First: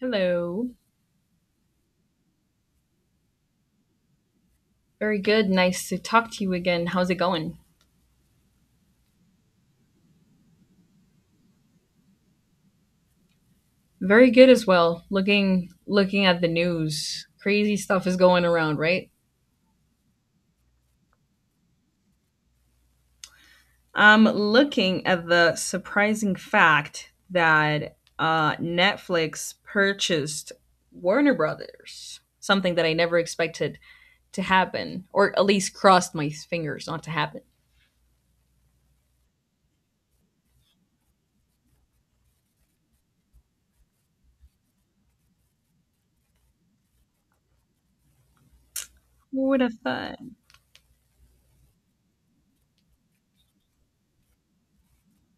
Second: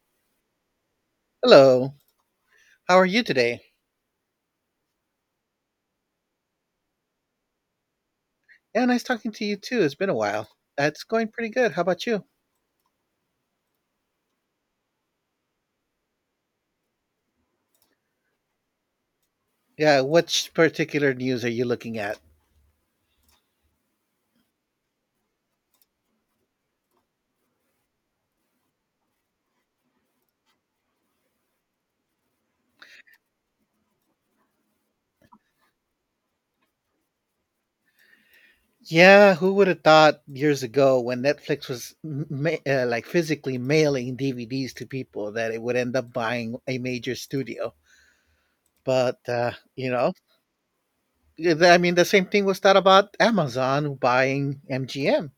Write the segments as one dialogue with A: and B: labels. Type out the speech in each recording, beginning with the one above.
A: Hello.
B: Hello. How are you today?
A: Very good. Nice to talk to you again. How's it going?
B: Yeah, nice talking to you too. It's been a while. That's going pretty good. How about you?
A: Very good as well. Looking at the news. Crazy stuff is going around, right?
B: Yeah, which particular news are you looking at?
A: I'm looking at the surprising fact that Netflix purchased Warner Brothers, something that I never expected to happen or at least crossed my fingers not to happen.
B: Yeah, who would have thought years ago when Netflix was like physically mailing DVDs to people that it would end up buying a major studio? But,
A: Who would have
B: you know,
A: thought?
B: I mean, the same thing was thought about Amazon buying MGM.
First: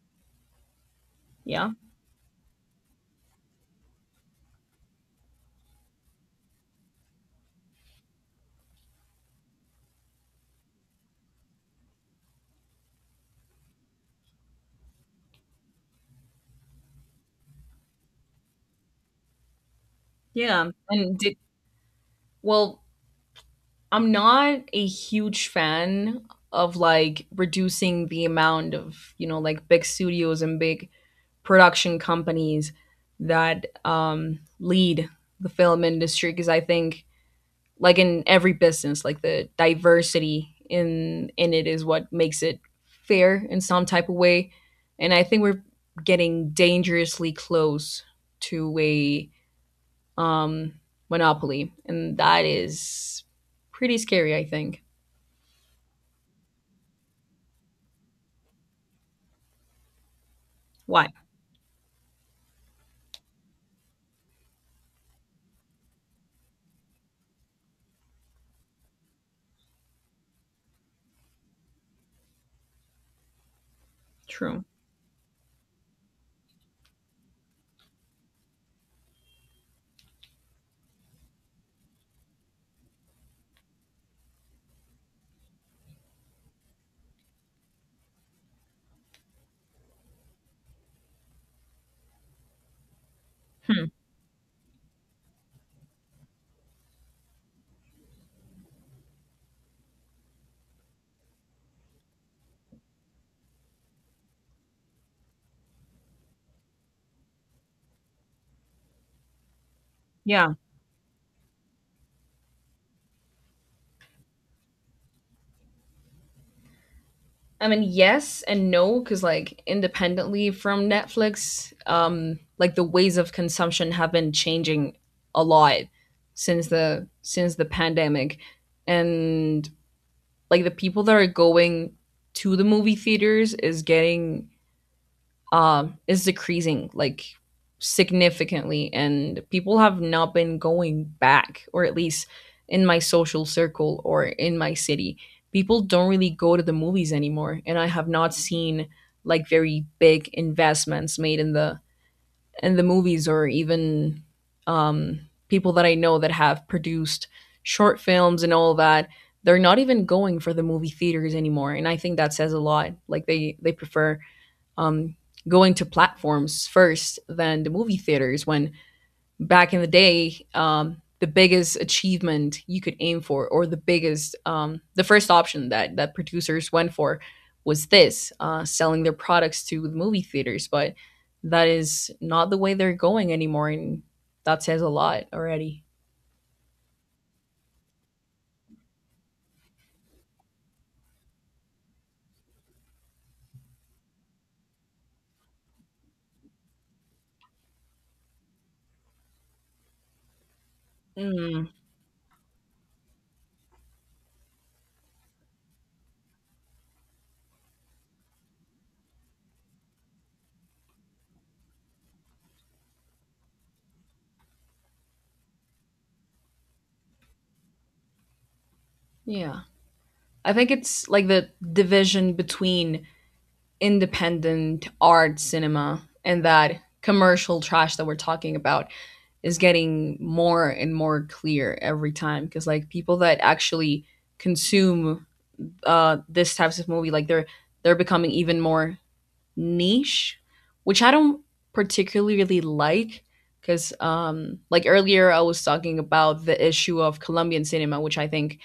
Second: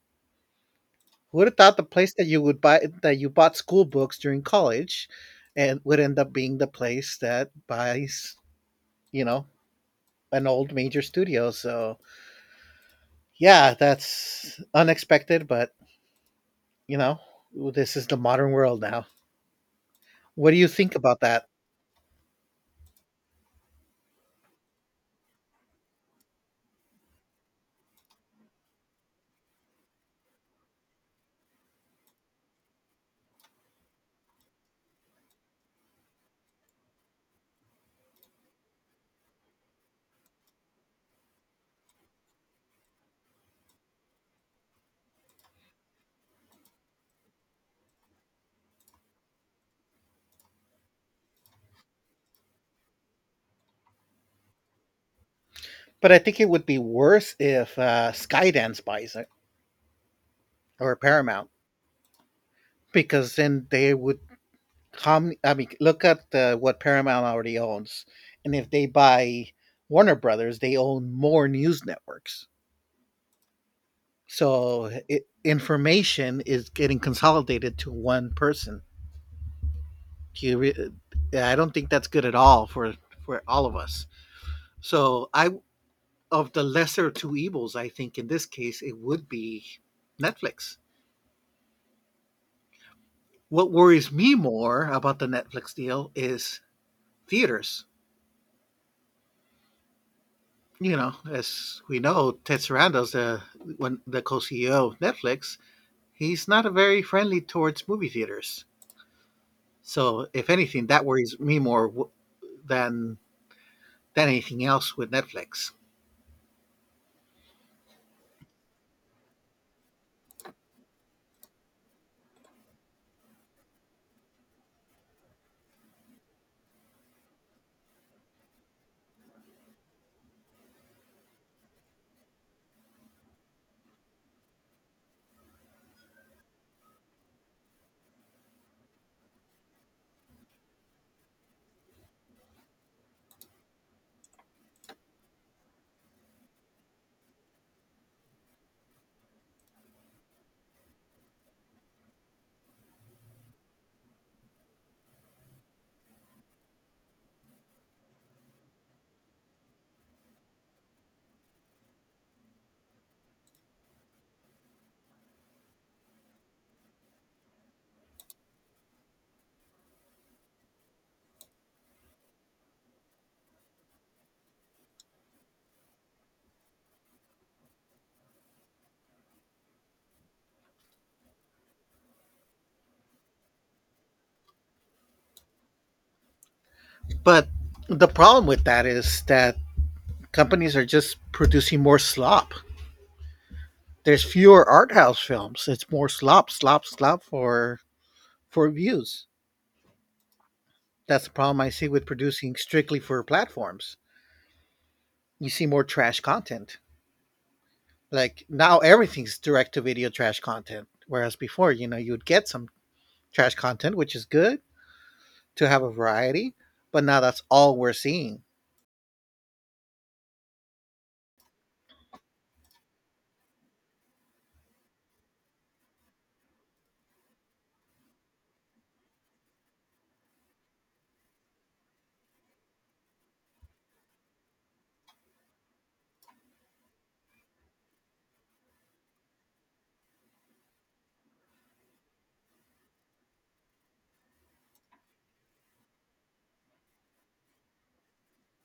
B: Who'd have
A: Yeah.
B: thought the place that you would buy that you bought school books during college and would end up being the place that buys, you know, an old major studio. So yeah, that's unexpected, but you know, this is the modern world now. What do you
A: Yeah.
B: think
A: And
B: about that?
A: well, I'm not a huge fan of like reducing the amount of, you know, like big studios and big production companies that lead the film industry because I think like in every business, like the diversity in it is what makes it fair in some type of way. And I think we're getting dangerously close to a um, monopoly, and that is pretty scary, I think.
B: But I think it would be worse if Skydance buys it or
A: Why?
B: Paramount because then they would. How I mean, look at the, what Paramount already owns, and if they buy Warner Brothers, they own more news networks.
A: True.
B: So it, information is getting consolidated to one person. Do you re- I don't think that's good at all for all of us. So I, of the lesser of two evils, I think in this case it would be Netflix. What
A: Hmm.
B: worries me more about the Netflix deal is theaters. You know, as we know, Ted Sarandos, the one the co-CEO of Netflix, he's not a very friendly towards movie theaters. So, if
A: Yeah.
B: anything, that worries me more than anything else with Netflix.
A: I mean, yes and no, because like independently from Netflix, like the ways of consumption have been changing a lot since the pandemic, and like the people that are going to the movie theaters is getting is decreasing like significantly, and people have not been going back, or at least in my social circle or in my city, people don't really go to the movies anymore, and I have not seen like very big investments made in the movies or even um, people that I know that have produced short films and all that. They're not even going for the movie theaters anymore, and I think that says a lot. Like they prefer um, going to platforms first than the movie theaters when back in the day the biggest achievement you could aim for or the biggest the first option that producers went for was this selling their products to the movie theaters but that is not the way they're going anymore and that says a lot already.
B: But the problem with that is that companies are just producing more slop. There's fewer art house films. It's more slop, slop, slop for views. That's the problem
A: Mm.
B: I see with producing strictly for platforms. You see more trash content. Like now everything's direct to video trash content. Whereas before, you know, you'd get some trash content, which is good to have a variety, but now that's all we're seeing.
A: Yeah, I think it's like the division between independent art cinema and that commercial trash that we're talking about is getting more and more clear every time because like people that actually consume this types of movie like they're becoming even more niche, which I don't particularly really like because like earlier I was talking about the issue of Colombian cinema, which I think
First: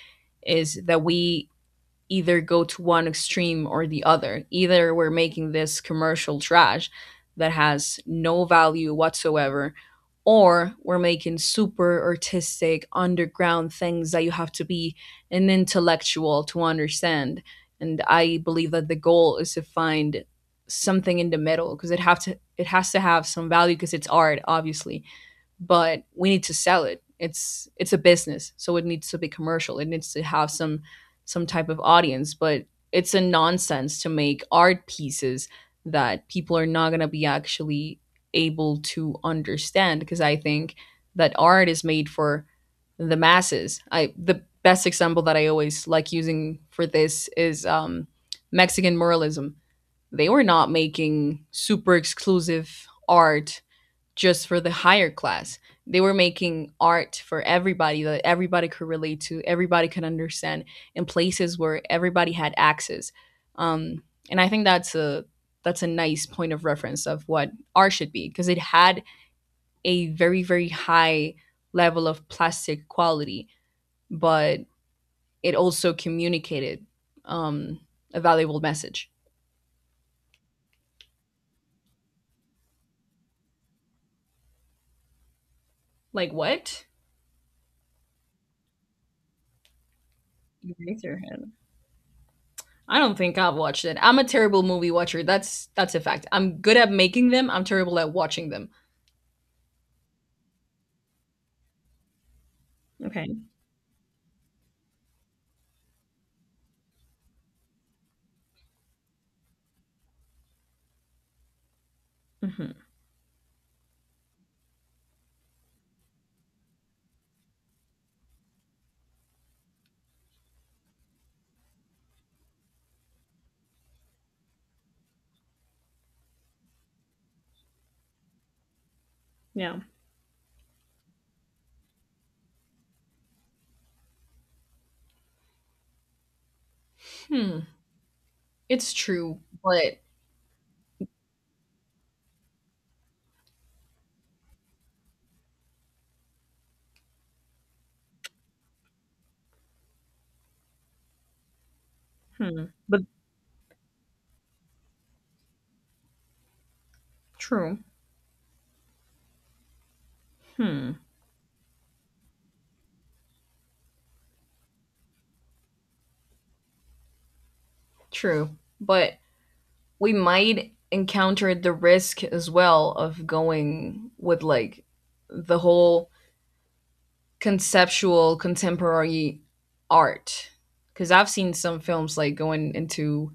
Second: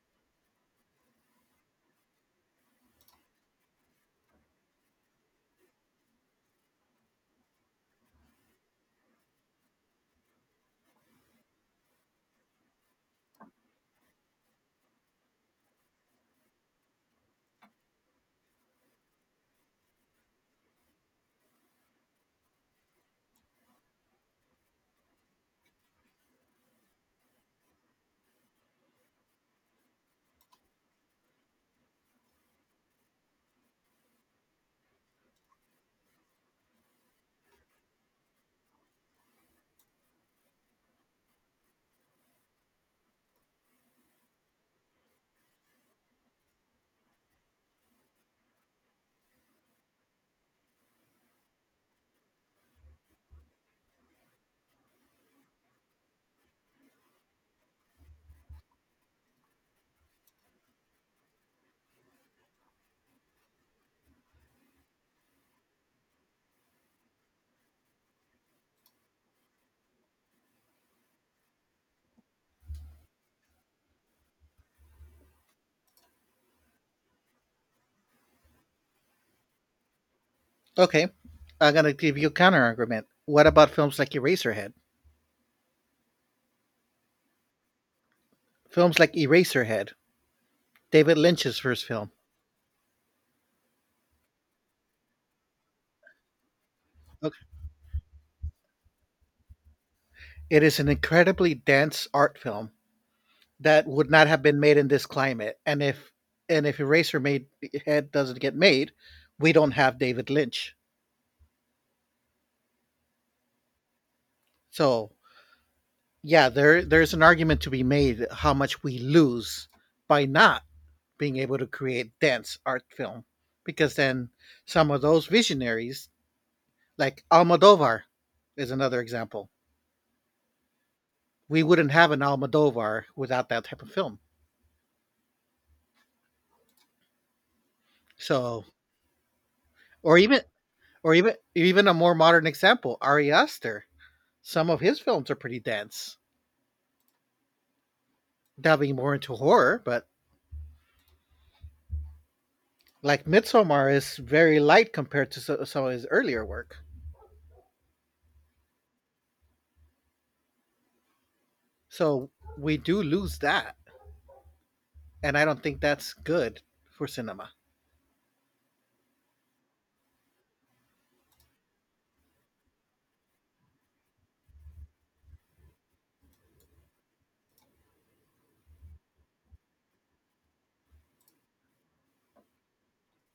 A: is that we either go to one extreme or the other. Either we're making this commercial trash that has no value whatsoever, or we're making super artistic underground things that you have to be an intellectual to understand. And I believe that the goal is to find something in the middle because it has to have some value because it's art obviously but we need to sell it. It's a business, so it needs to be commercial. It needs to have some type of audience, but it's a nonsense to make art pieces that people are not going to be actually able to understand because I think that art is made for the masses. I The best example that I always like using for this is Mexican muralism. They were not making super exclusive art just for the higher class. They were making art for everybody that everybody could relate to, everybody could understand, in places where everybody had access. Um, and I think that's a nice point of reference of what art should be because it had a very very high level of plastic quality, but it also communicated um, a valuable message.
B: Okay. I'm gonna give you a counter argument. What about films like Eraserhead?
A: Like what?
B: Films like Eraserhead,
A: You raise
B: David
A: your hand.
B: Lynch's first film.
A: I don't think I've watched it. I'm a terrible movie watcher. That's a fact. I'm good at making
B: Okay.
A: them. I'm terrible at watching them.
B: It is an incredibly dense art film
A: Okay.
B: that would not have been made in this climate. And if Eraserhead doesn't get made, we don't have David Lynch.
A: Hmm.
B: So yeah, there's an argument to be made how much we lose by not being able to create dense art film, because then some of those visionaries like Almodovar is another example.
A: Yeah.
B: We wouldn't have an Almodovar without that type of film.
A: Hmm.
B: So,
A: It's true, but
B: or even even a more modern example, Ari Aster. Some of his films are pretty dense, delving more into horror, but
A: Hmm. But
B: like Midsommar is very light compared to some of his earlier work.
A: true. Hmm.
B: So we do lose that, and I don't think that's good for cinema.
A: True, but we might encounter the risk as well of going with like the whole conceptual contemporary art because I've seen some films like going into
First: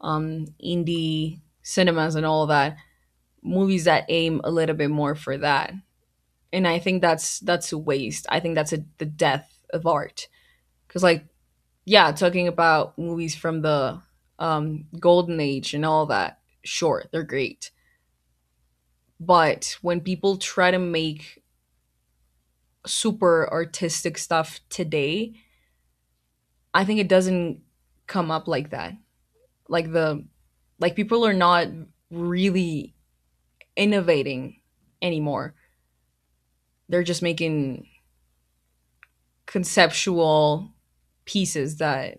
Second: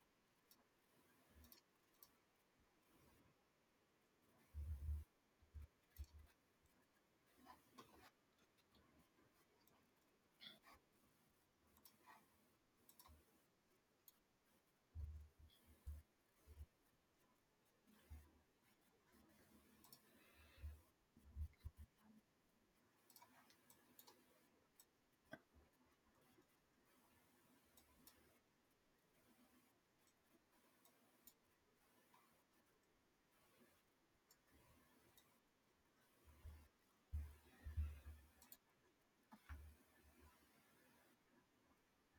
A: indie cinemas and all that, movies that aim a little bit more for that, and I think that's a waste. I think the death of art because like yeah, talking about movies from the golden age and all that, sure, they're great, but when people try to make super artistic stuff today I think it doesn't come up like that. like the like people are not really innovating anymore, they're just making conceptual pieces that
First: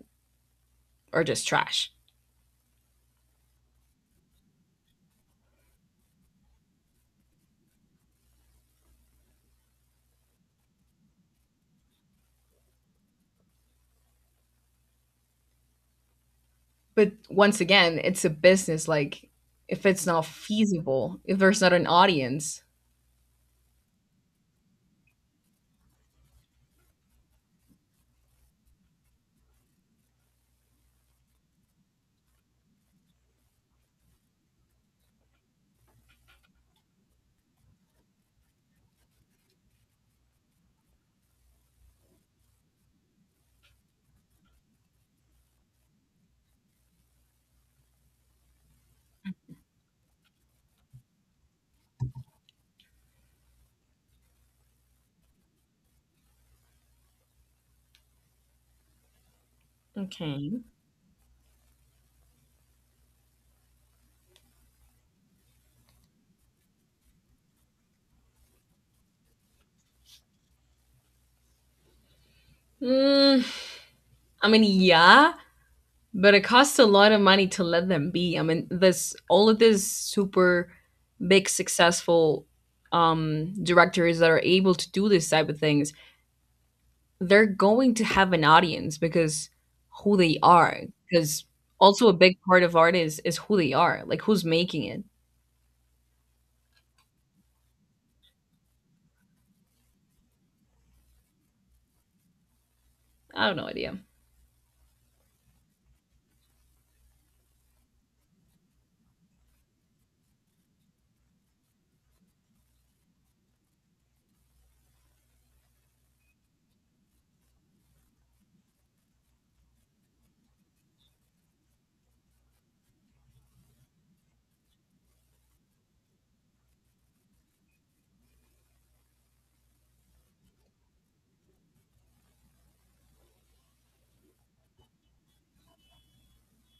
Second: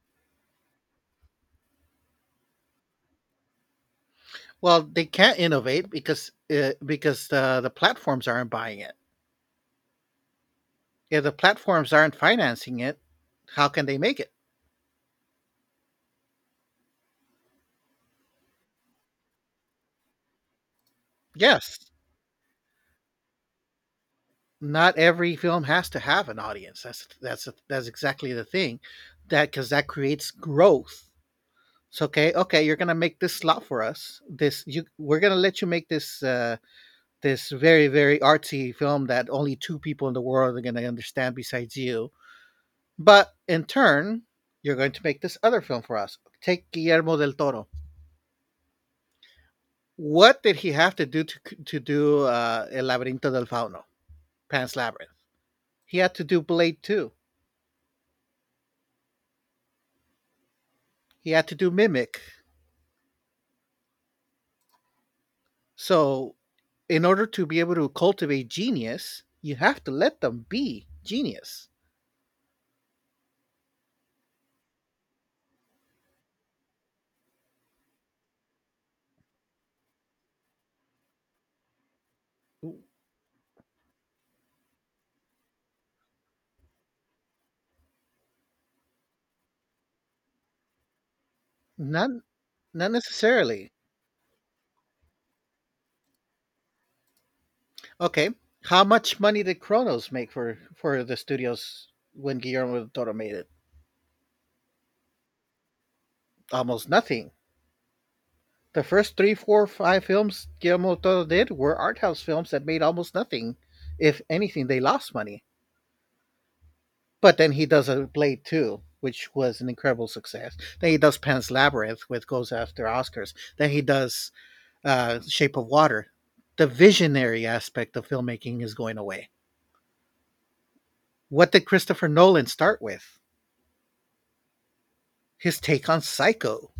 A: are just trash.
B: Well, they can't innovate because the platforms aren't buying it. If the platforms aren't financing it, how can they make it?
A: But once again, it's a business. Like, if it's not feasible, if there's not
B: Yes,
A: an audience,
B: not every film has to have an audience. That's exactly the thing, that because that creates growth. So okay, okay, you're gonna make this slot for us. This you We're gonna let you make this this very very artsy film that only two people in the world are going to understand besides you, but in turn you're going to make this other film for us. Take Guillermo del Toro, what did he have to do to do, el laberinto del fauno, Pan's Labyrinth? He had to do Blade 2,
A: okay.
B: he had to do Mimic. So in order to be able to cultivate genius you have to let them be genius.
A: Mm, I mean, yeah, but it costs a lot of money to let them be. I mean, this all of these super big successful directors that are able to do this type of things, they're going to have an audience because who they are. Because also
B: not
A: a big part of
B: not
A: art is who
B: necessarily.
A: they are, like who's making it.
B: Okay. How much money did Kronos make for the studios when Guillermo del Toro made
A: I
B: it?
A: have no idea.
B: Almost nothing. The first three, four, five films Guillermo del Toro did were art house films that made almost nothing. If anything, they lost money. But then he does a Blade Two, which was an incredible success. Then he does Pan's Labyrinth, which goes after Oscars. Then he does Shape of Water. The visionary aspect of filmmaking is going away. What did Christopher Nolan start with? His take on Psycho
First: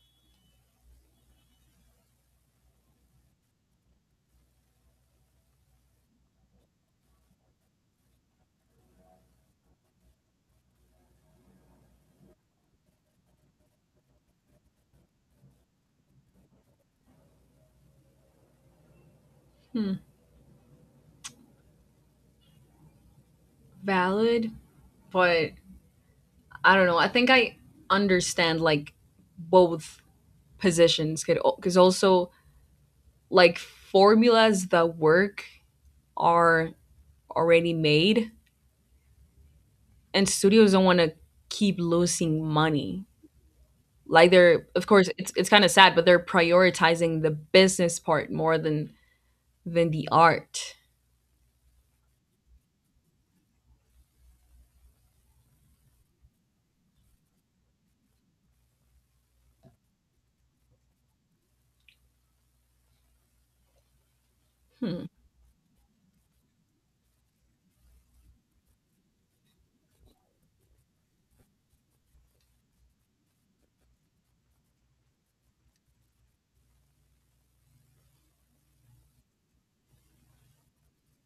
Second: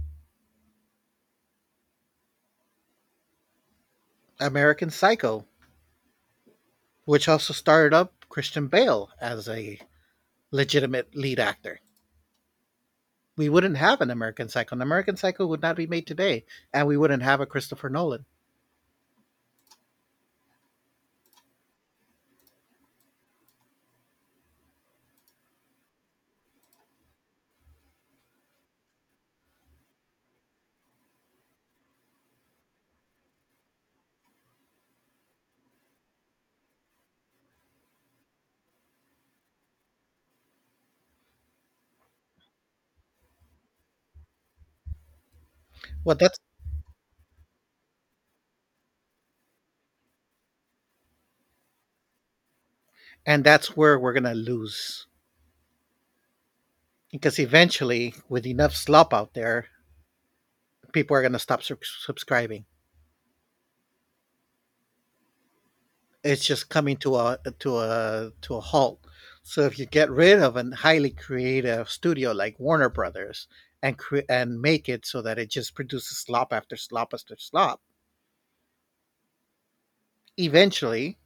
B: American Psycho, which also started up Christian Bale as a legitimate lead actor. We wouldn't have an American Psycho. An American Psycho would not be made today, and we wouldn't have a Christopher Nolan.
A: Hmm. Valid, but I don't know. I think I understand like both positions because also like formulas that work are already made and studios don't want to keep losing money. Like they're, of course, it's kind of sad but
B: Well,
A: they're
B: that's,
A: prioritizing the business part more than the art.
B: and that's where we're gonna lose, because eventually, with enough slop out there, people are gonna stop subscribing.
A: Hmm.
B: It's just coming to a halt. So if you get rid of a highly creative studio like Warner Brothers and make it so that it just produces slop after slop after slop, eventually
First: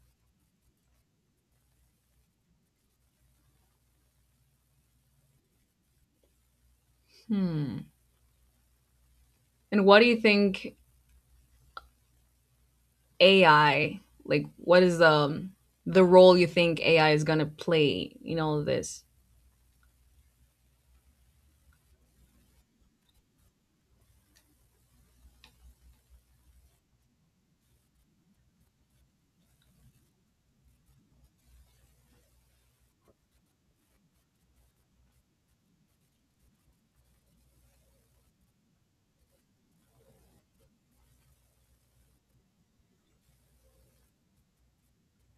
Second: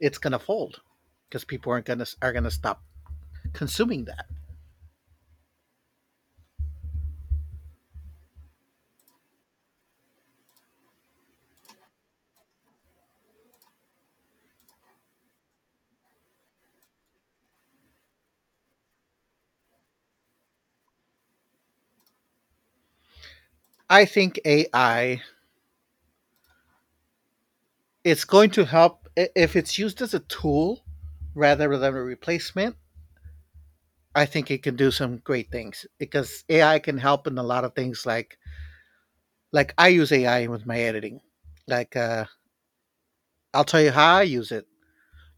B: it's gonna fold because people aren't gonna are gonna stop consuming that.
A: Hmm. And what do you think AI like? What is the role you think AI is gonna play in all of this?
B: I think AI, it's going to help if it's used as a tool rather than a replacement. I think it can do some great things because AI can help in a lot of things like. Like I use AI with my editing. Like I'll tell you how I use it.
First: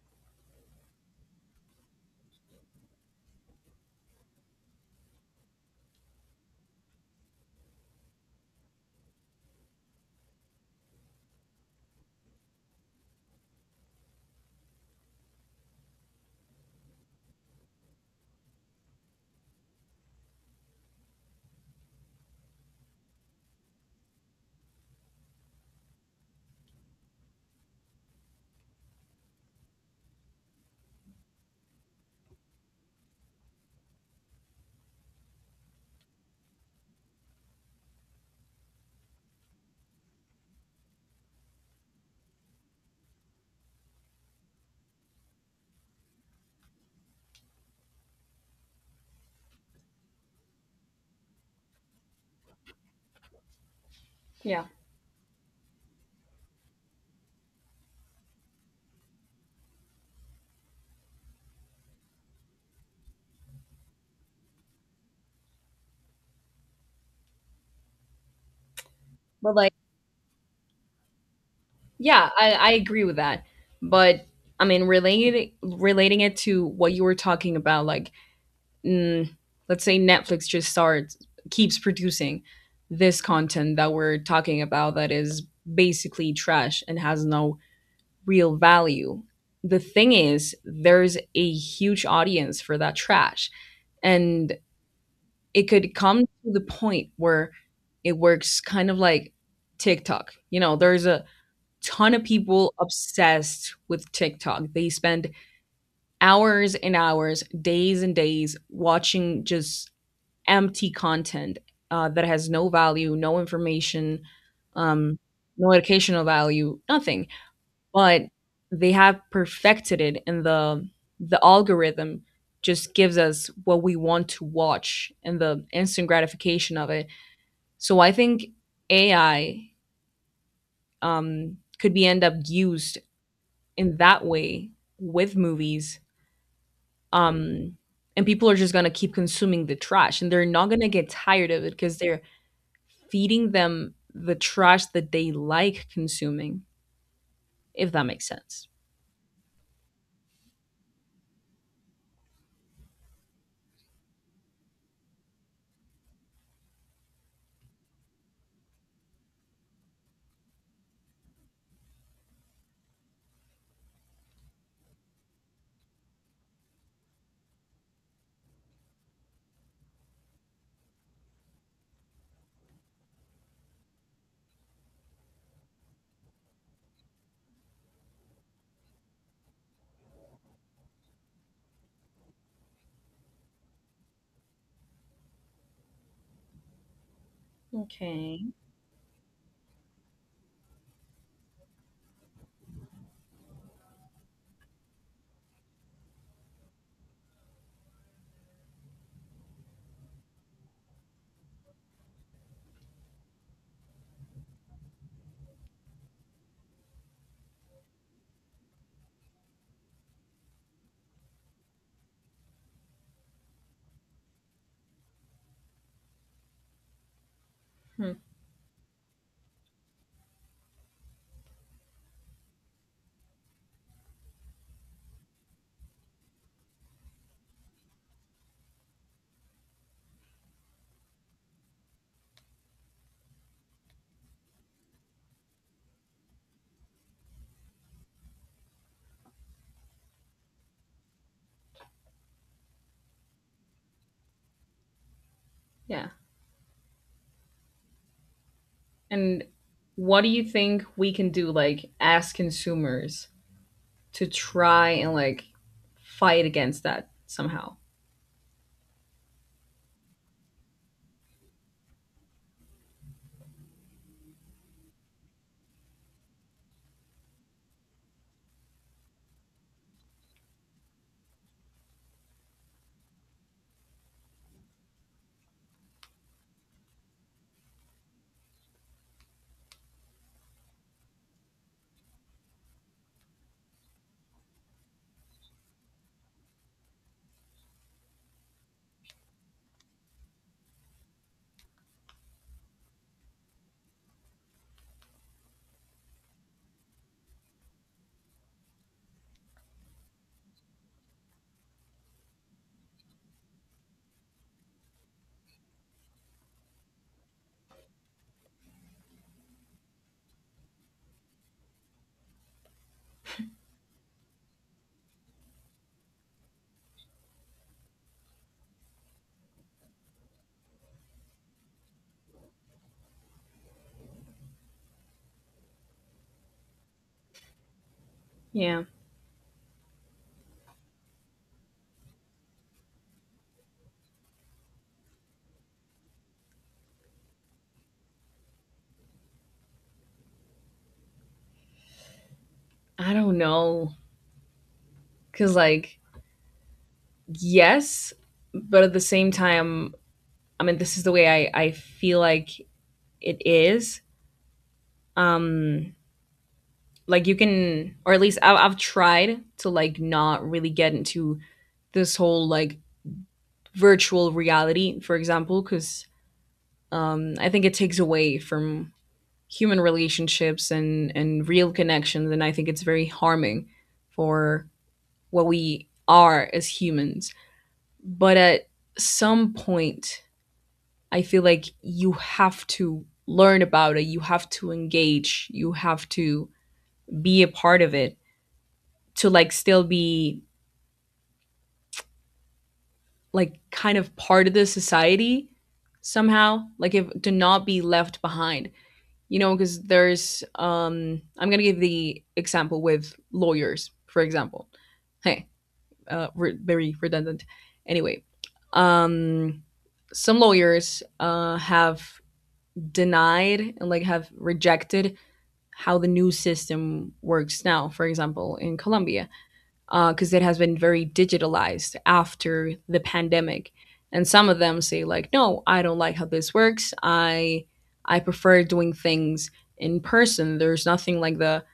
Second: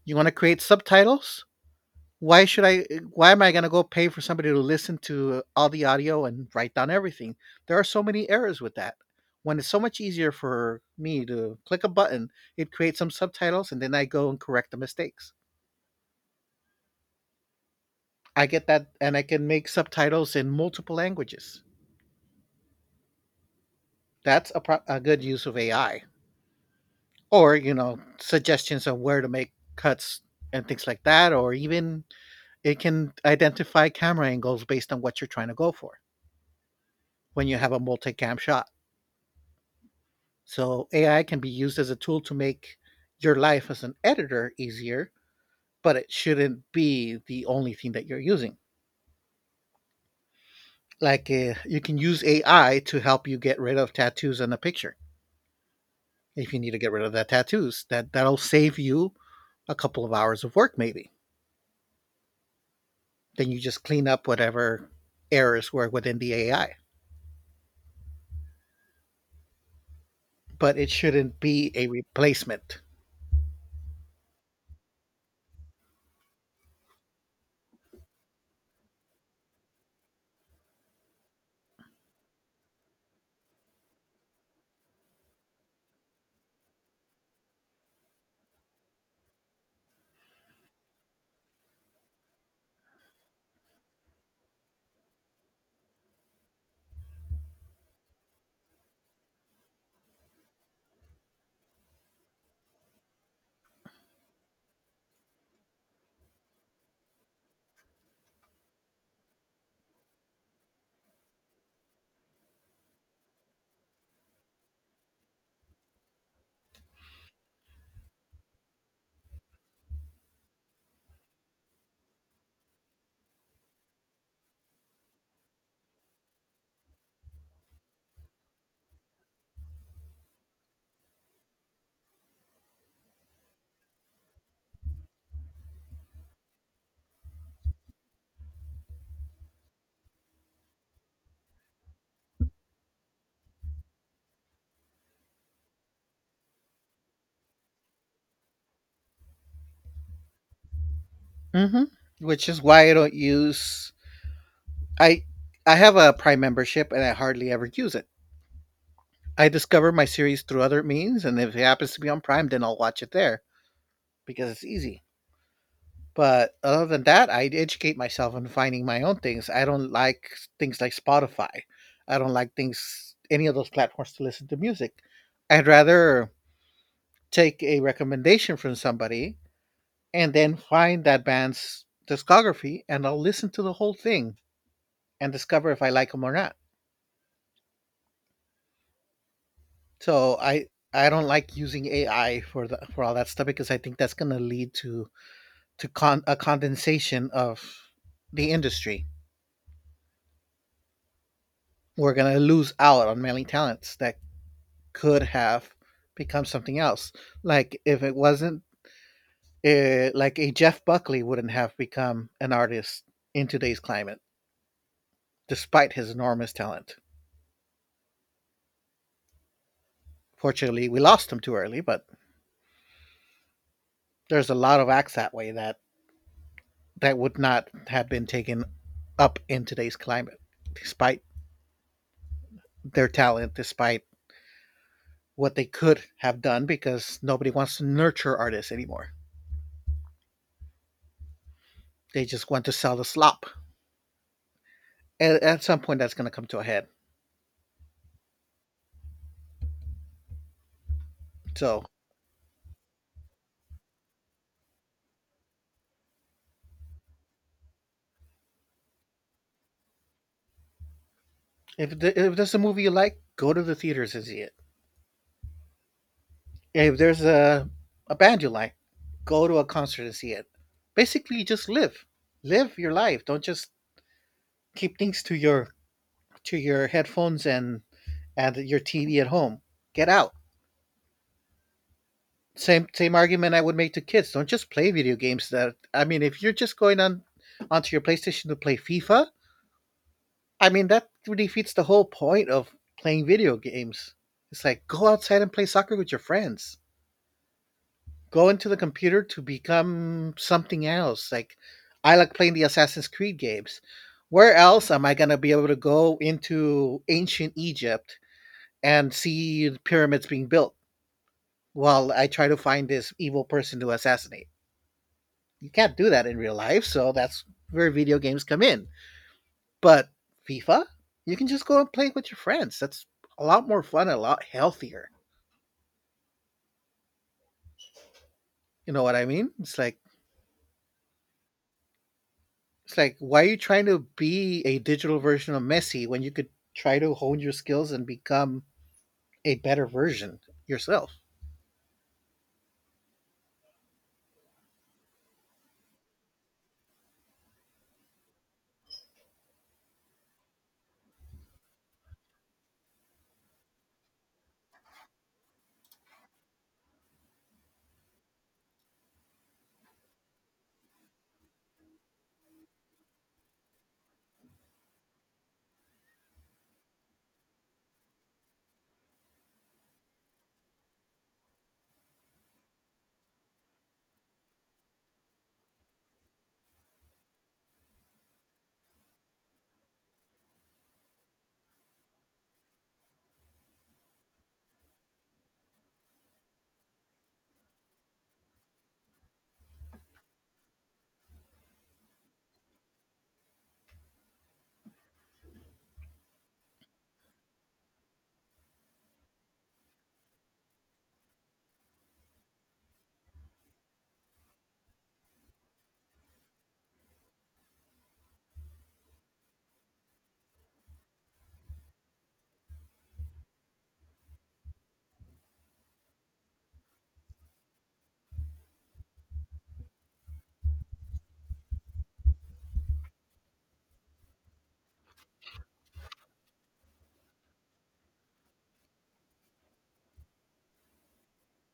B: You want to create subtitles? Why should I? Why am I going to go pay for somebody to listen to all the audio and write down everything? There are so many errors with that. When it's so much easier for me to click a button, it creates some subtitles, and then I go and correct the mistakes. I get that, and I can make subtitles in multiple languages. That's a, a good use of AI. Or, you know, suggestions on where to make cuts and things like that, or even it can identify camera angles based on what you're trying to go for when you have a multi cam shot. So AI can be used as a tool to make your life as an editor easier, but it shouldn't be the only thing that you're using. Like you can use AI to help you get rid of tattoos in a
A: Yeah.
B: picture. If you need to get rid of that tattoos, that'll save you a couple of hours of work maybe. Then you just clean up whatever errors were within the AI.
A: But like,
B: But it shouldn't be a
A: yeah, I
B: replacement.
A: agree with that. But I mean, relating it to what you were talking about, like, mm, let's say Netflix just starts keeps producing this content that we're talking about that is basically trash and has no real value. The thing is, there's a huge audience for that trash. And it could come to the point where it works kind of like TikTok. You know, there's a ton of people obsessed with TikTok. They spend hours and hours, days and days watching just empty content that has no value, no information, um, no educational value, nothing but they have perfected it and the algorithm just gives us what we want to watch and the instant gratification of it. So I think AI could be end up used in that way with movies, um, and people are just going to keep consuming the trash and they're not going to get tired of it because they're feeding them the trash that they like consuming, if that makes sense.
B: Mm-hmm. Which is why I don't use. I I have a Prime membership and I hardly ever use it. I discover my series through other means, and if it happens to be on Prime, then I'll watch it there because it's easy. But other than that, I educate myself on finding my own things. I don't like things like Spotify. I don't like things, any of those platforms to listen to music. I'd rather take a recommendation from somebody and then find that band's discography and I'll listen to the whole thing and discover if I like them or not.
A: Okay.
B: So I don't like using AI for for all that stuff because I think that's going to lead to a condensation of the industry. We're going to lose out on many talents that could have become something else. Like if it wasn't like a Jeff Buckley wouldn't have become an artist in today's climate despite his enormous talent.
A: Hmm.
B: Fortunately, we lost him too early, but there's a lot of acts that way that would not have been taken up in today's climate, despite their talent, despite what they could have done, because nobody wants to nurture artists anymore. They just want to sell the slop. And at some point,
A: Yeah.
B: that's going to come to a head.
A: And what do you think we can do,
B: So,
A: like, as consumers to try and, like, fight against that somehow?
B: if there's a movie you like, go to the theaters and see it. If there's a band you like, go to a concert and see it. Basically, just live. Live your life. Don't just keep things to your headphones and your TV at home. Get out. Same argument I would make to kids. Don't just play video games. That I mean, if you're just going on onto your PlayStation to play FIFA, I mean that defeats the whole point of playing video games. It's like go outside and play soccer with your friends. Go into the computer to become something else. Like I like playing the Assassin's Creed games. Where else am I gonna be able to go into ancient Egypt and see the pyramids being built while I try to find this evil person to assassinate. You can't do that in real life, so that's where video games come in. But FIFA, you can just go and play with your friends. That's a lot more fun, a lot healthier.
A: Yeah.
B: You know what I mean? It's like why are you trying to be a digital version of Messi when you could try to hone your skills and become a better version yourself?
A: I don't know. Cause, like, yes, but at the same time, I mean, this is the way I feel like it is. Um, like you can, or at least I've tried to like not really get into this whole like virtual reality, for example, because I think it takes away from human relationships and real connections, and I think it's very harming for what we are as humans, but at some point I feel like you have to learn about it, you have to engage, you have to be a part of it to like still be like kind of part of the society somehow, like if to not be left behind, you know, because there's I'm gonna give the example with lawyers, for example. Hey, very redundant. Anyway, um, some lawyers have denied and like have rejected how the new system works now. For example, in Colombia, because it has been very digitalized after the pandemic, and some of them say like, "No, I don't like how this works. I prefer doing things in person. There's nothing like the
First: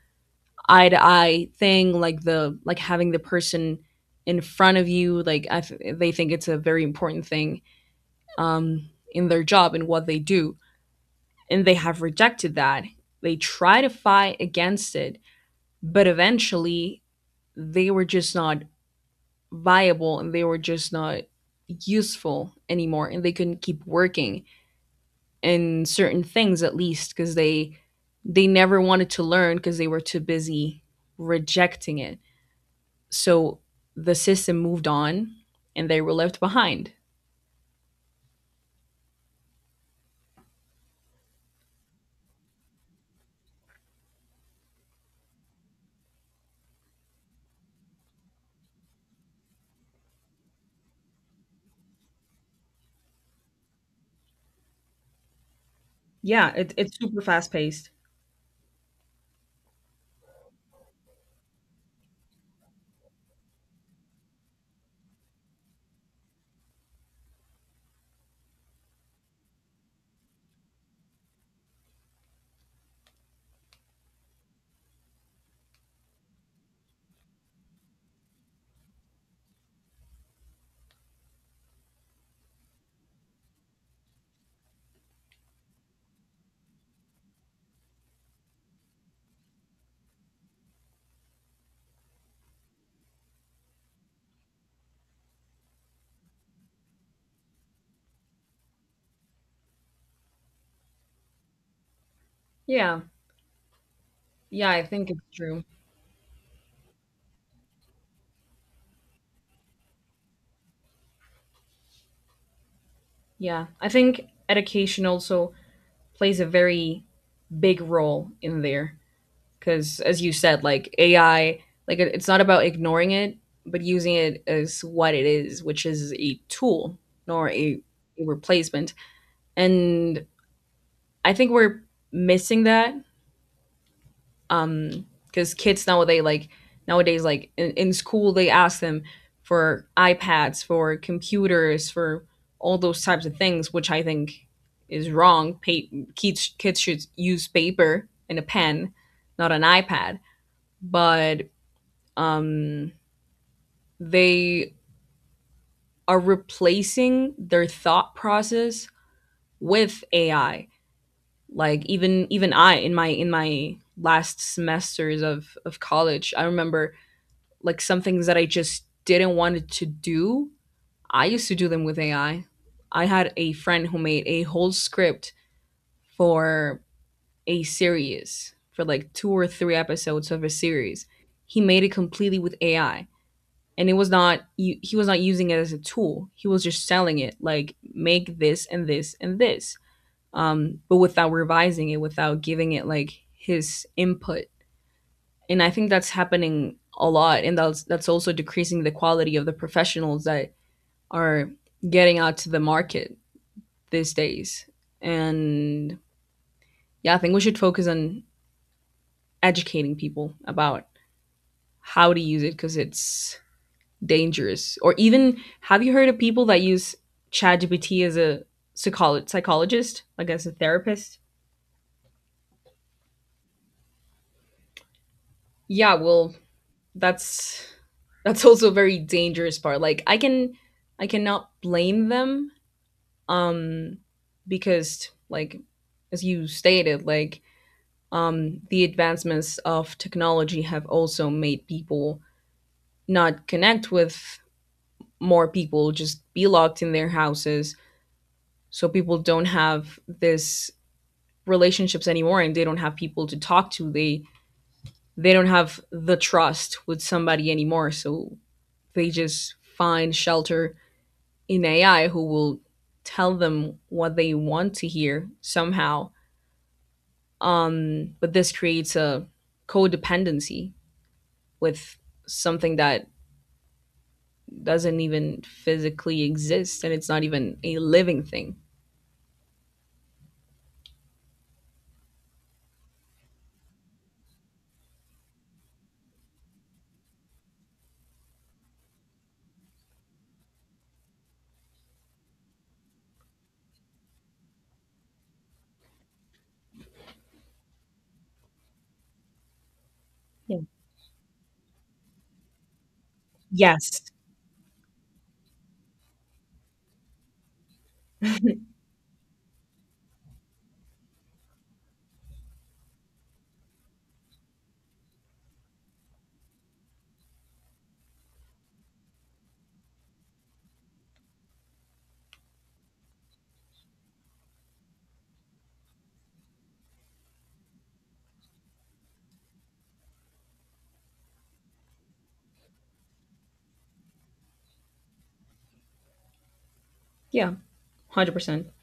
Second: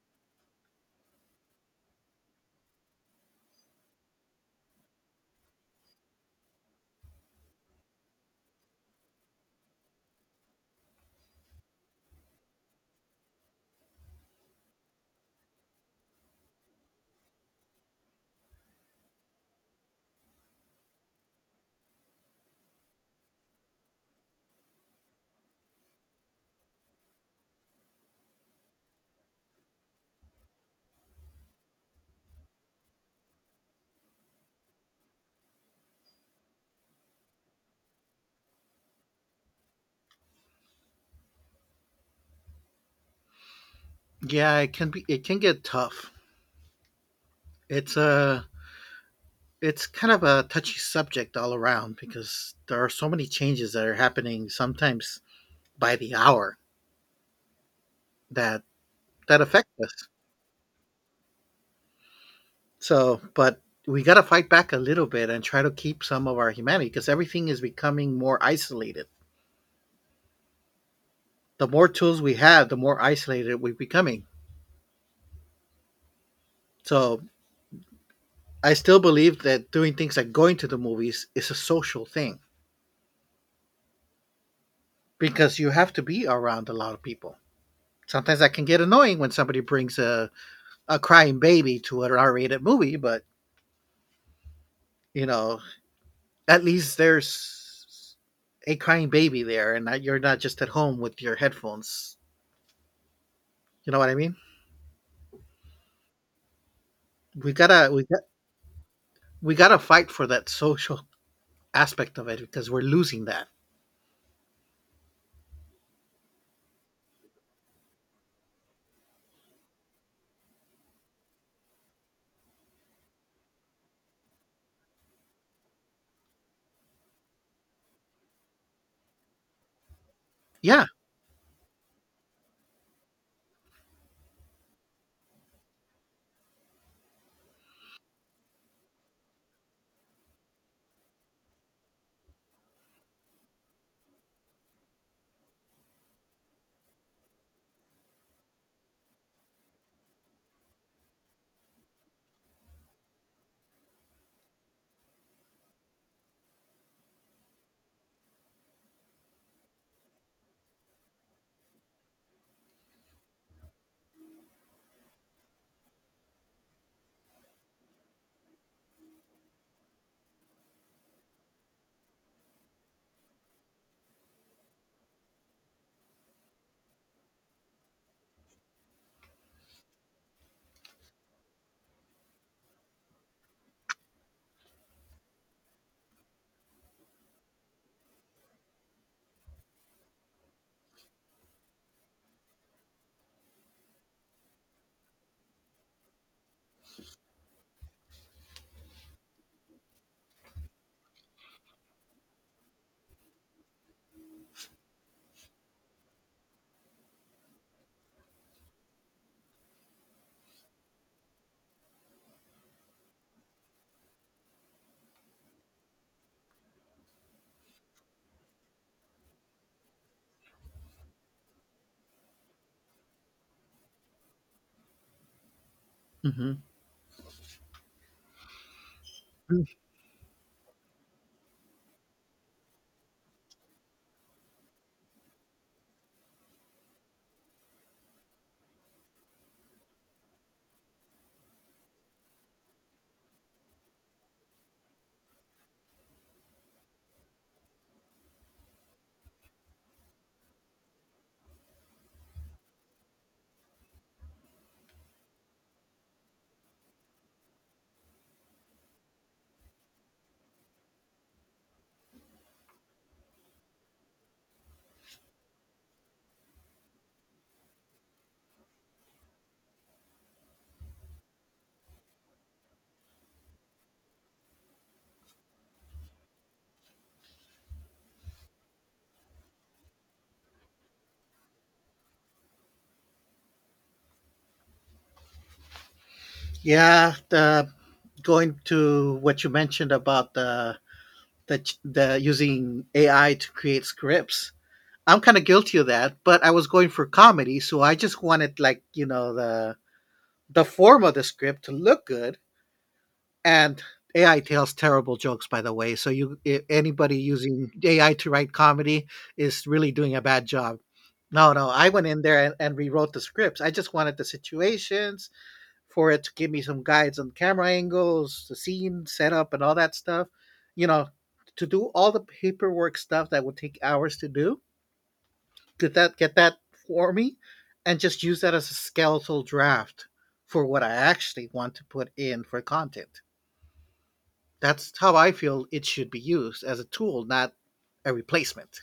A: eye to eye thing, like the having the person in front of you, like they think it's a very important thing in their job and what they do, and they have rejected that, they try to fight against it but eventually they were just not viable and they were just not useful anymore and they couldn't keep working in certain things at least because they never wanted to learn because they were too busy rejecting it. So the system moved on and they were left behind.
B: Yeah, it can be, it can get tough. It's a it's kind of a touchy subject all around because there are so many changes that are happening sometimes by the
A: Yeah,
B: hour
A: it's super fast paced.
B: that that affect us. So, but we got to fight back a little bit and try to keep some of our humanity because everything is becoming more isolated. The more tools we have, the more isolated we're becoming. So, I still believe that doing things like going to the movies is a social thing because you have to be around a lot of people. Sometimes that can get annoying when somebody brings a crying baby to an R-rated movie, but you know, at least there's a crying baby there, and that you're not just at home with your headphones.
A: Yeah.
B: You know what I mean?
A: Yeah, I think it's true.
B: We gotta we got, we gotta fight for that social aspect of it because we're losing that.
A: Yeah. I think education also plays a very big role in there because as you said like AI it's not about ignoring it but using it as what it is, which is a tool nor a replacement. And
B: Yeah,
A: I think we're missing that because kids nowadays like in school they ask them for ipads, for computers, for all those types of things, which I think is wrong. Kids should use paper and a pen, not an ipad. But um they are replacing their thought process with ai. Like even I in my last semesters of college, I remember like some things that I just didn't want to do, I used to do them with AI. I had a friend who made a whole script for a series, for like two or three episodes of a series. He made it completely with AI, and it was not he he was not using it as a tool. He was just selling it like, make this and this and this, but without revising it, without giving it like his input. And I think that's happening a lot, and that's also decreasing the quality of the professionals that are getting out to the market these days. And yeah, I think we should focus on educating people about how to use it, because it's dangerous. Or even, have you heard of people that use ChatGPT as a psychologist, like as a therapist? Yeah, well,
B: hmm,
A: that's that's also a very dangerous part. Like I cannot blame them, um because like, as you stated, like, the advancements of technology have also made people not connect with more people, just be locked in their houses. So people don't have this relationships anymore, and they don't have people to talk to. They don't have the trust with somebody anymore, so they just find shelter in ai, who will tell them what they want to hear somehow. But this creates a codependency with something that doesn't even physically exist, and it's not even a living thing.
B: yeah. Going to what you mentioned about the using AI to create scripts. I'm kind of guilty of that, but I was going for comedy, so I just wanted like
A: Yeah.
B: the form of the script to look good. And
A: Yes.
B: AI tells terrible jokes, by the way. So you, I anybody using AI to write comedy is really doing a bad job. No, no, I went in there and rewrote the scripts. I just wanted the situations for it to give me some guides on camera angles, the scene setup, and all that stuff. You know, to do all the paperwork stuff that would take hours to do, did that, get that for me? And just use that as a skeletal draft for what I actually want to put in for content. That's how I feel it should be used, as a tool,
A: Yeah,
B: not a
A: 100%.
B: replacement.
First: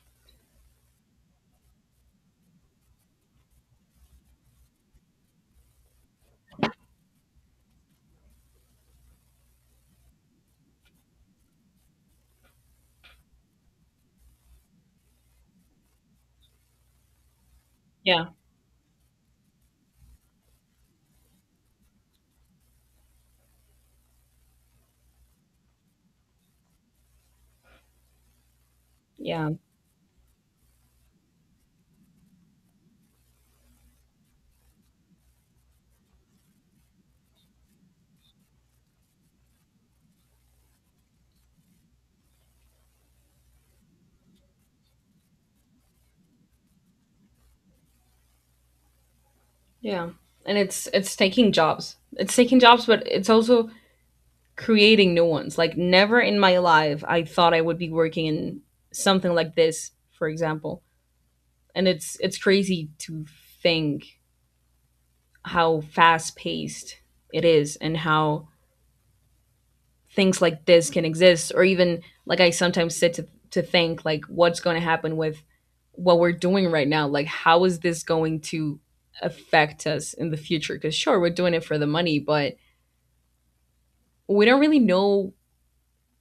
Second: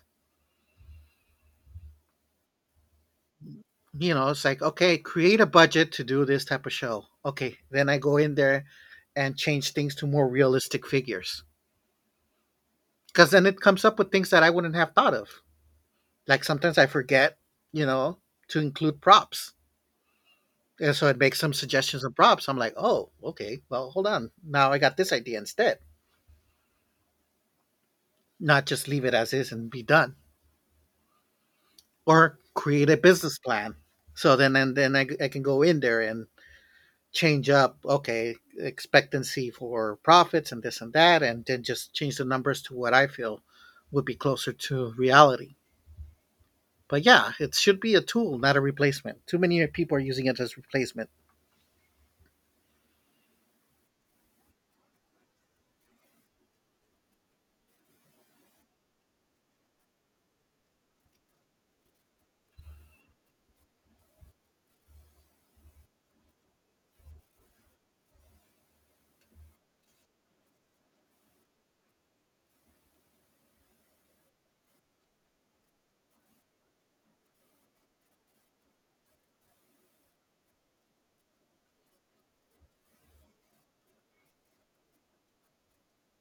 B: You know, it's like, okay, create a budget to do this type of show. Okay, then I go in there and change things to more realistic figures. Because then it comes up with things that I wouldn't have thought of. Like sometimes I forget, you know,
A: Yeah.
B: to include props. And so it makes some suggestions and prompts. I'm like, oh, okay, well, hold on. Now I got this idea instead. Not just leave it as
A: Yeah.
B: is and be done, or create a business plan. So then, and then I can go in there and change up, okay, expectancy for profits and this and that, and then just change the numbers to what I feel would be closer to reality. But yeah, it should be a tool, not a replacement. Too many people are
A: Yeah.
B: using it as
A: And it's
B: replacement.
A: it's taking jobs. It's taking jobs, but it's also creating new ones. Like, never in my life I thought I would be working in something like this, for example. And it's crazy to think how fast paced it is and how things like this can exist. Or even like, I sometimes sit to think like, what's going to happen with what we're doing right now? Like, how is this going to affect us in the future? Because sure, we're doing it for the money, but we don't really know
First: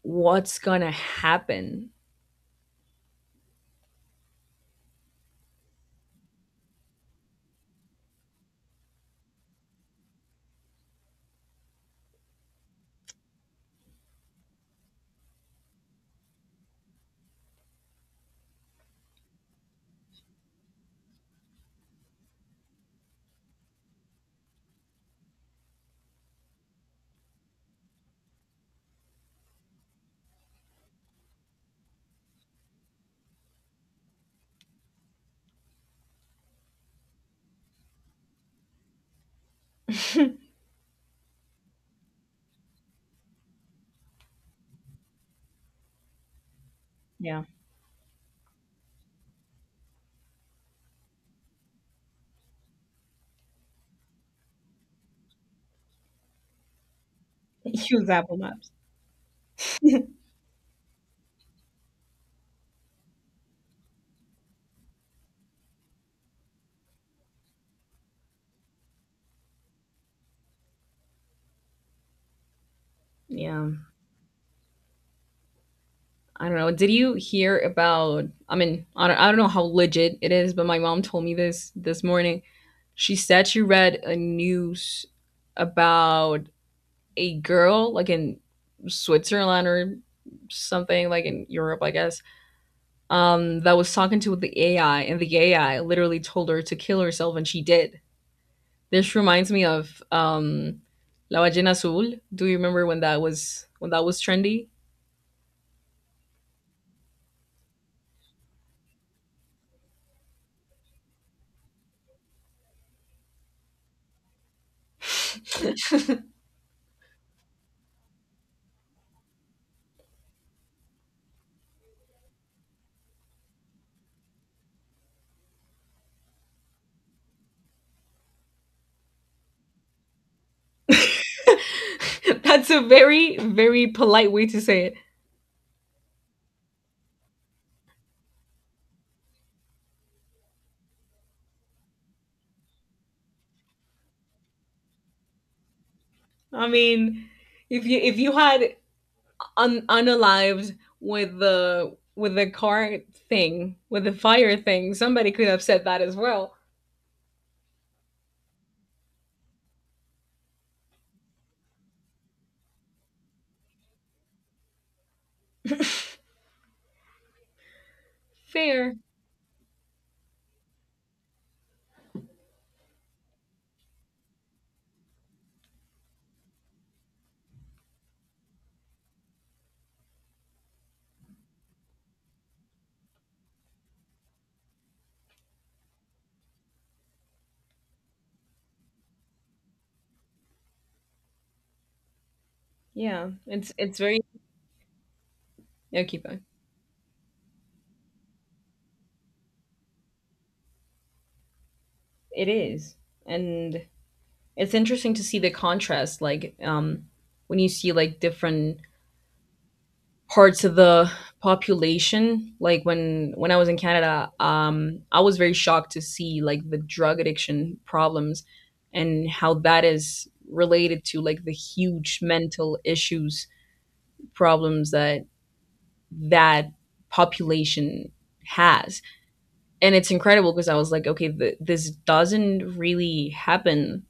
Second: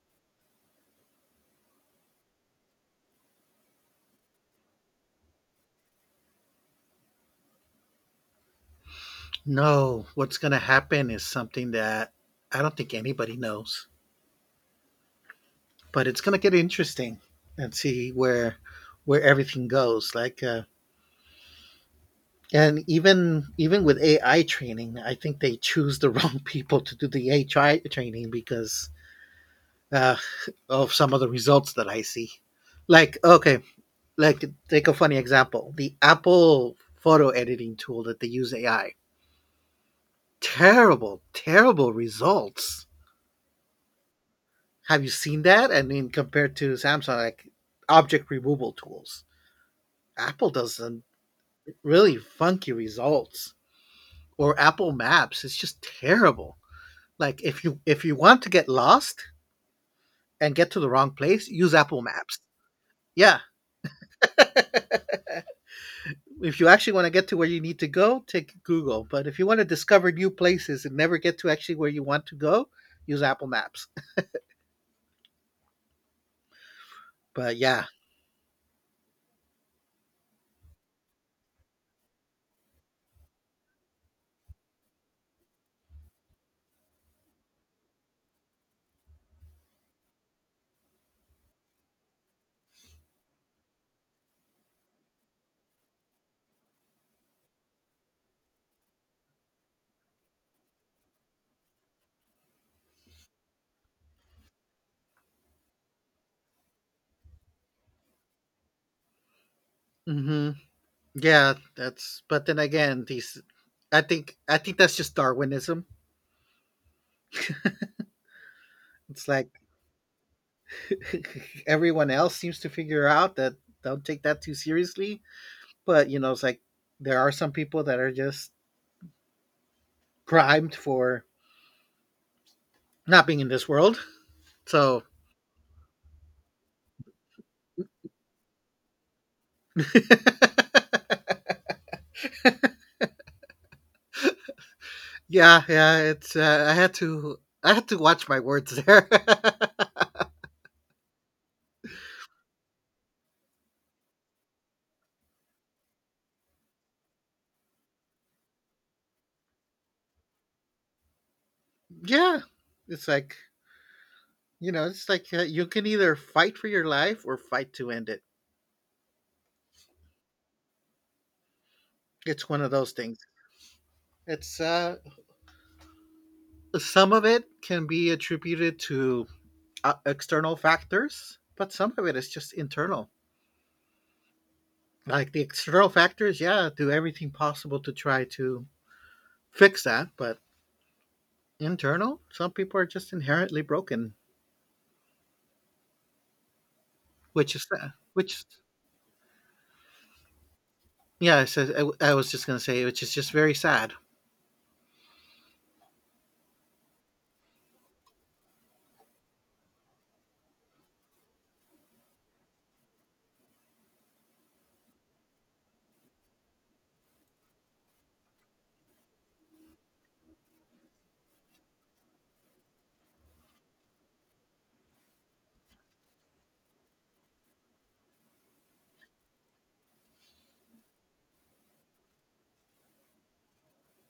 A: what's going to happen.
B: No, what's going to happen is something that I don't think anybody knows. But it's gonna get interesting and see where everything goes. And even with AI training, I think they choose the wrong people to do the AI training because uh, of some of the results that I see. Like, okay, like take a funny example: the Apple photo editing tool that they use AI. Terrible, terrible results. Have you seen that? I mean, compared to Samsung,
A: Yeah.
B: like object removal tools, Apple does a really funky results, or Apple Maps. It's just terrible. Like if
A: Use
B: you
A: Apple
B: want to get
A: Maps.
B: lost and get to the wrong place, use Apple Maps. Yeah. If you actually want to get to where you need to go, take Google. But if you want to discover new places and never get to actually where you want to go, use Apple
A: Yeah,
B: Maps.
A: I don't know, did you
B: But
A: hear
B: yeah,
A: about, I mean, I don't know how legit it is, but my mom told me this this morning. She said she read a news about a girl, like in Switzerland or something, like in Europe, I guess, that was talking to the AI, and the AI literally told her to kill herself, and she did. This reminds me of La Ballena Azul. Do you remember when that was trendy?
B: hmm, yeah, that's. But then again, I think that's just Darwinism. It's like everyone else seems to figure out that don't take that too seriously. But, you know, it's like there are some people that are just primed for
A: That's a
B: not
A: very
B: being in this
A: very
B: world.
A: polite way to say it.
B: So yeah, yeah, it's
A: I mean,
B: I had to
A: if
B: watch
A: you
B: my words
A: had
B: there.
A: unalived with the car thing, with the fire thing, somebody could have said that as well.
B: Yeah, it's like you can either fight for your life or fight to end it.
A: Fair.
B: It's one of those things. It's some of it can be attributed to external factors, but some of it is just internal. Like the external factors, yeah, do everything possible to try to fix that. But internal, some people are just
A: Yeah.
B: inherently
A: It's
B: broken,
A: very— no, keep going.
B: which is which, yeah. I was just
A: It
B: gonna say,
A: is.
B: which is just very
A: And
B: sad.
A: it's interesting to see the contrast, like, when you see like different parts of the population. Like when I was in Canada, um, I was very shocked to see like the drug addiction problems and how that is related to like the huge mental issues problems that that population has. And it's incredible, because I was like, okay, this doesn't really happen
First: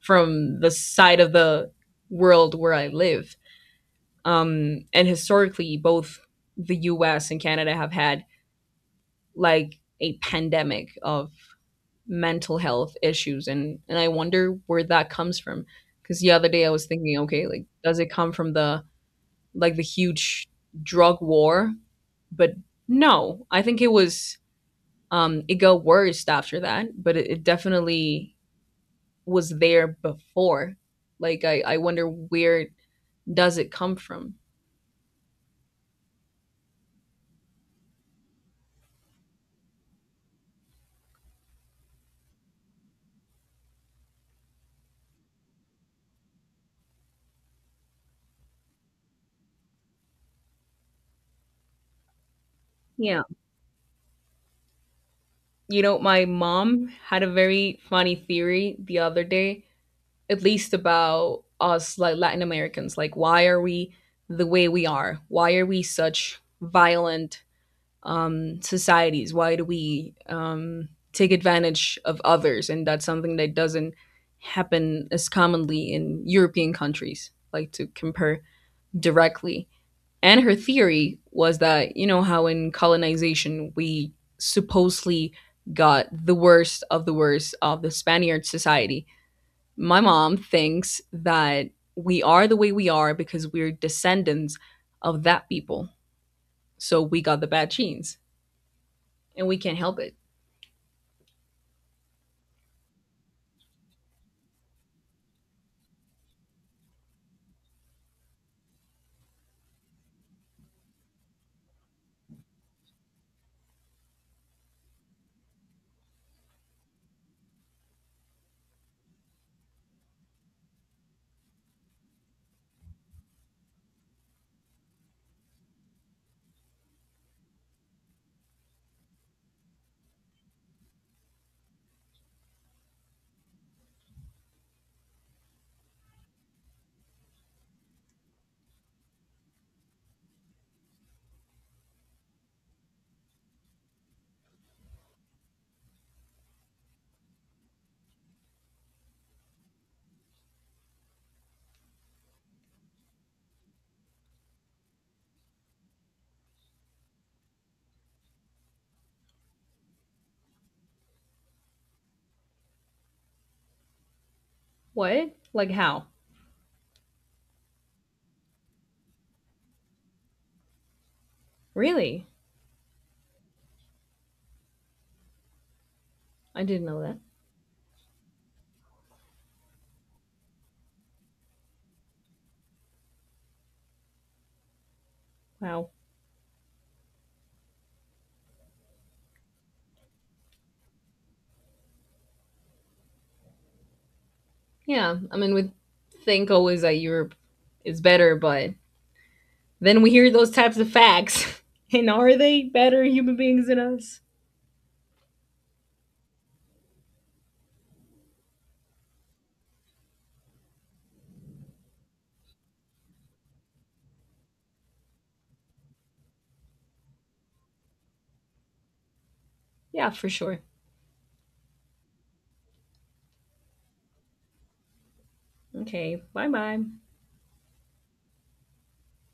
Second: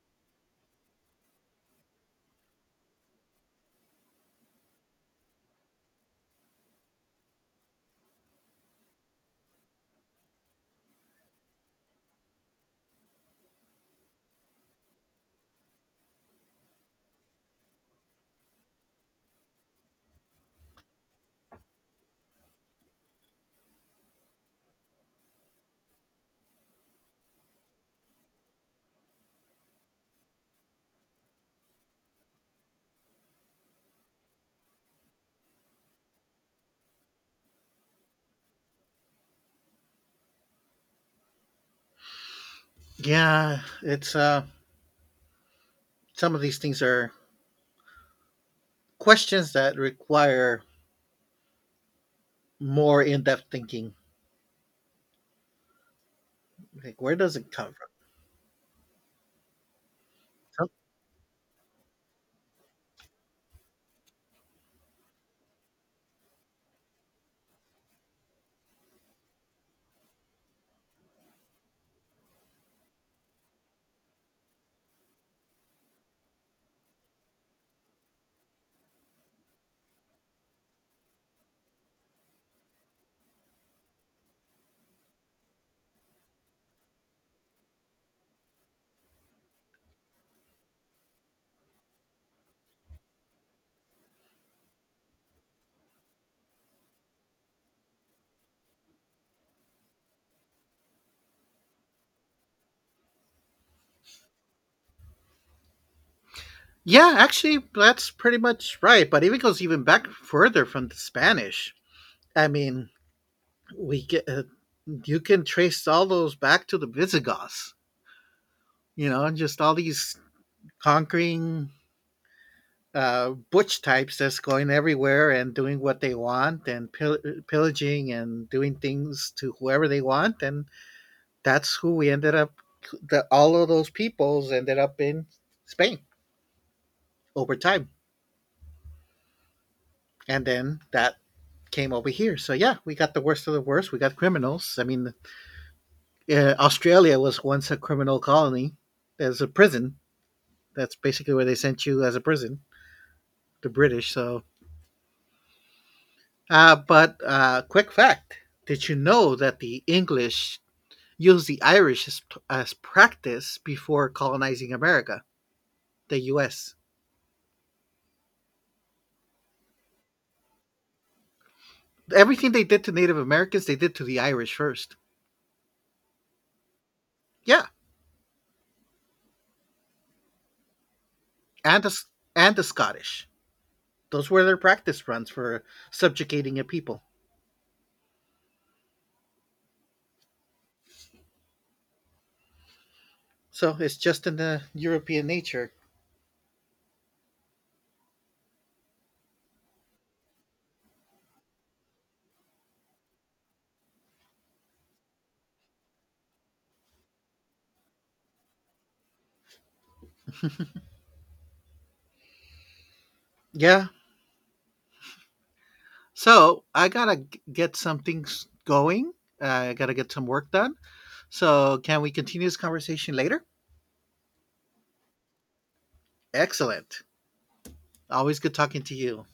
A: from the side of the world where I live. And historically, both the US and Canada have had like a pandemic of mental health issues. And I wonder where that comes from. Because the other day I was thinking, okay, like, does it come from the like the huge drug war? But no, I think it was, um, it got worse after that, but it definitely was there before. Like I wonder, where does it come from?
B: Yeah, it's some of these things are questions that require more
A: Yeah.
B: in-depth thinking.
A: You know, my mom
B: Like, where
A: had a
B: does it come
A: very
B: from?
A: funny theory the other day, at
B: Some-
A: least about us, like Latin Americans, like, why are we the way we are? Why are we such violent societies? Why do we take advantage of others? And that's something that doesn't happen as commonly in European countries, like, to compare directly. And her theory was that, you know, how in colonization we supposedly got the worst of the worst of the Spaniard society. My mom thinks that we are the way we are because we're descendants of that people. So we got the bad genes and we can't help it.
B: Yeah, actually, that's pretty much right. But it goes even back further from the Spanish. I mean, we get you can trace all those back to the Visigoths, you know, and just all these conquering butch types that's going everywhere and doing what they want and pillaging and doing things to whoever they want. And that's who we ended up, all of those peoples ended up in Spain over time. And then that came over here. So yeah, we got the worst of the worst. We got criminals. I mean, Australia was once a criminal colony. There's a prison. That's basically where they sent you as a prison, the British. So, but quick fact: did you know that the English used the Irish as practice before colonizing America,
A: What? Like how?
B: the U.S.?
A: Really?
B: Everything they did to Native Americans, they did to the Irish first.
A: I didn't know that.
B: Yeah, and the and the Scottish. Those were their practice runs for
A: Wow.
B: subjugating a people. So it's just in the
A: Yeah,
B: European
A: I mean,
B: nature.
A: we think always that Europe is better, but then we hear those types of facts. And are they better human beings than us?
B: Yeah. So I gotta get some things going. I gotta get
A: Yeah,
B: some
A: for
B: work
A: sure.
B: done. So, can we continue this conversation later?
A: Okay, bye bye.
B: Excellent. Always good talking to you.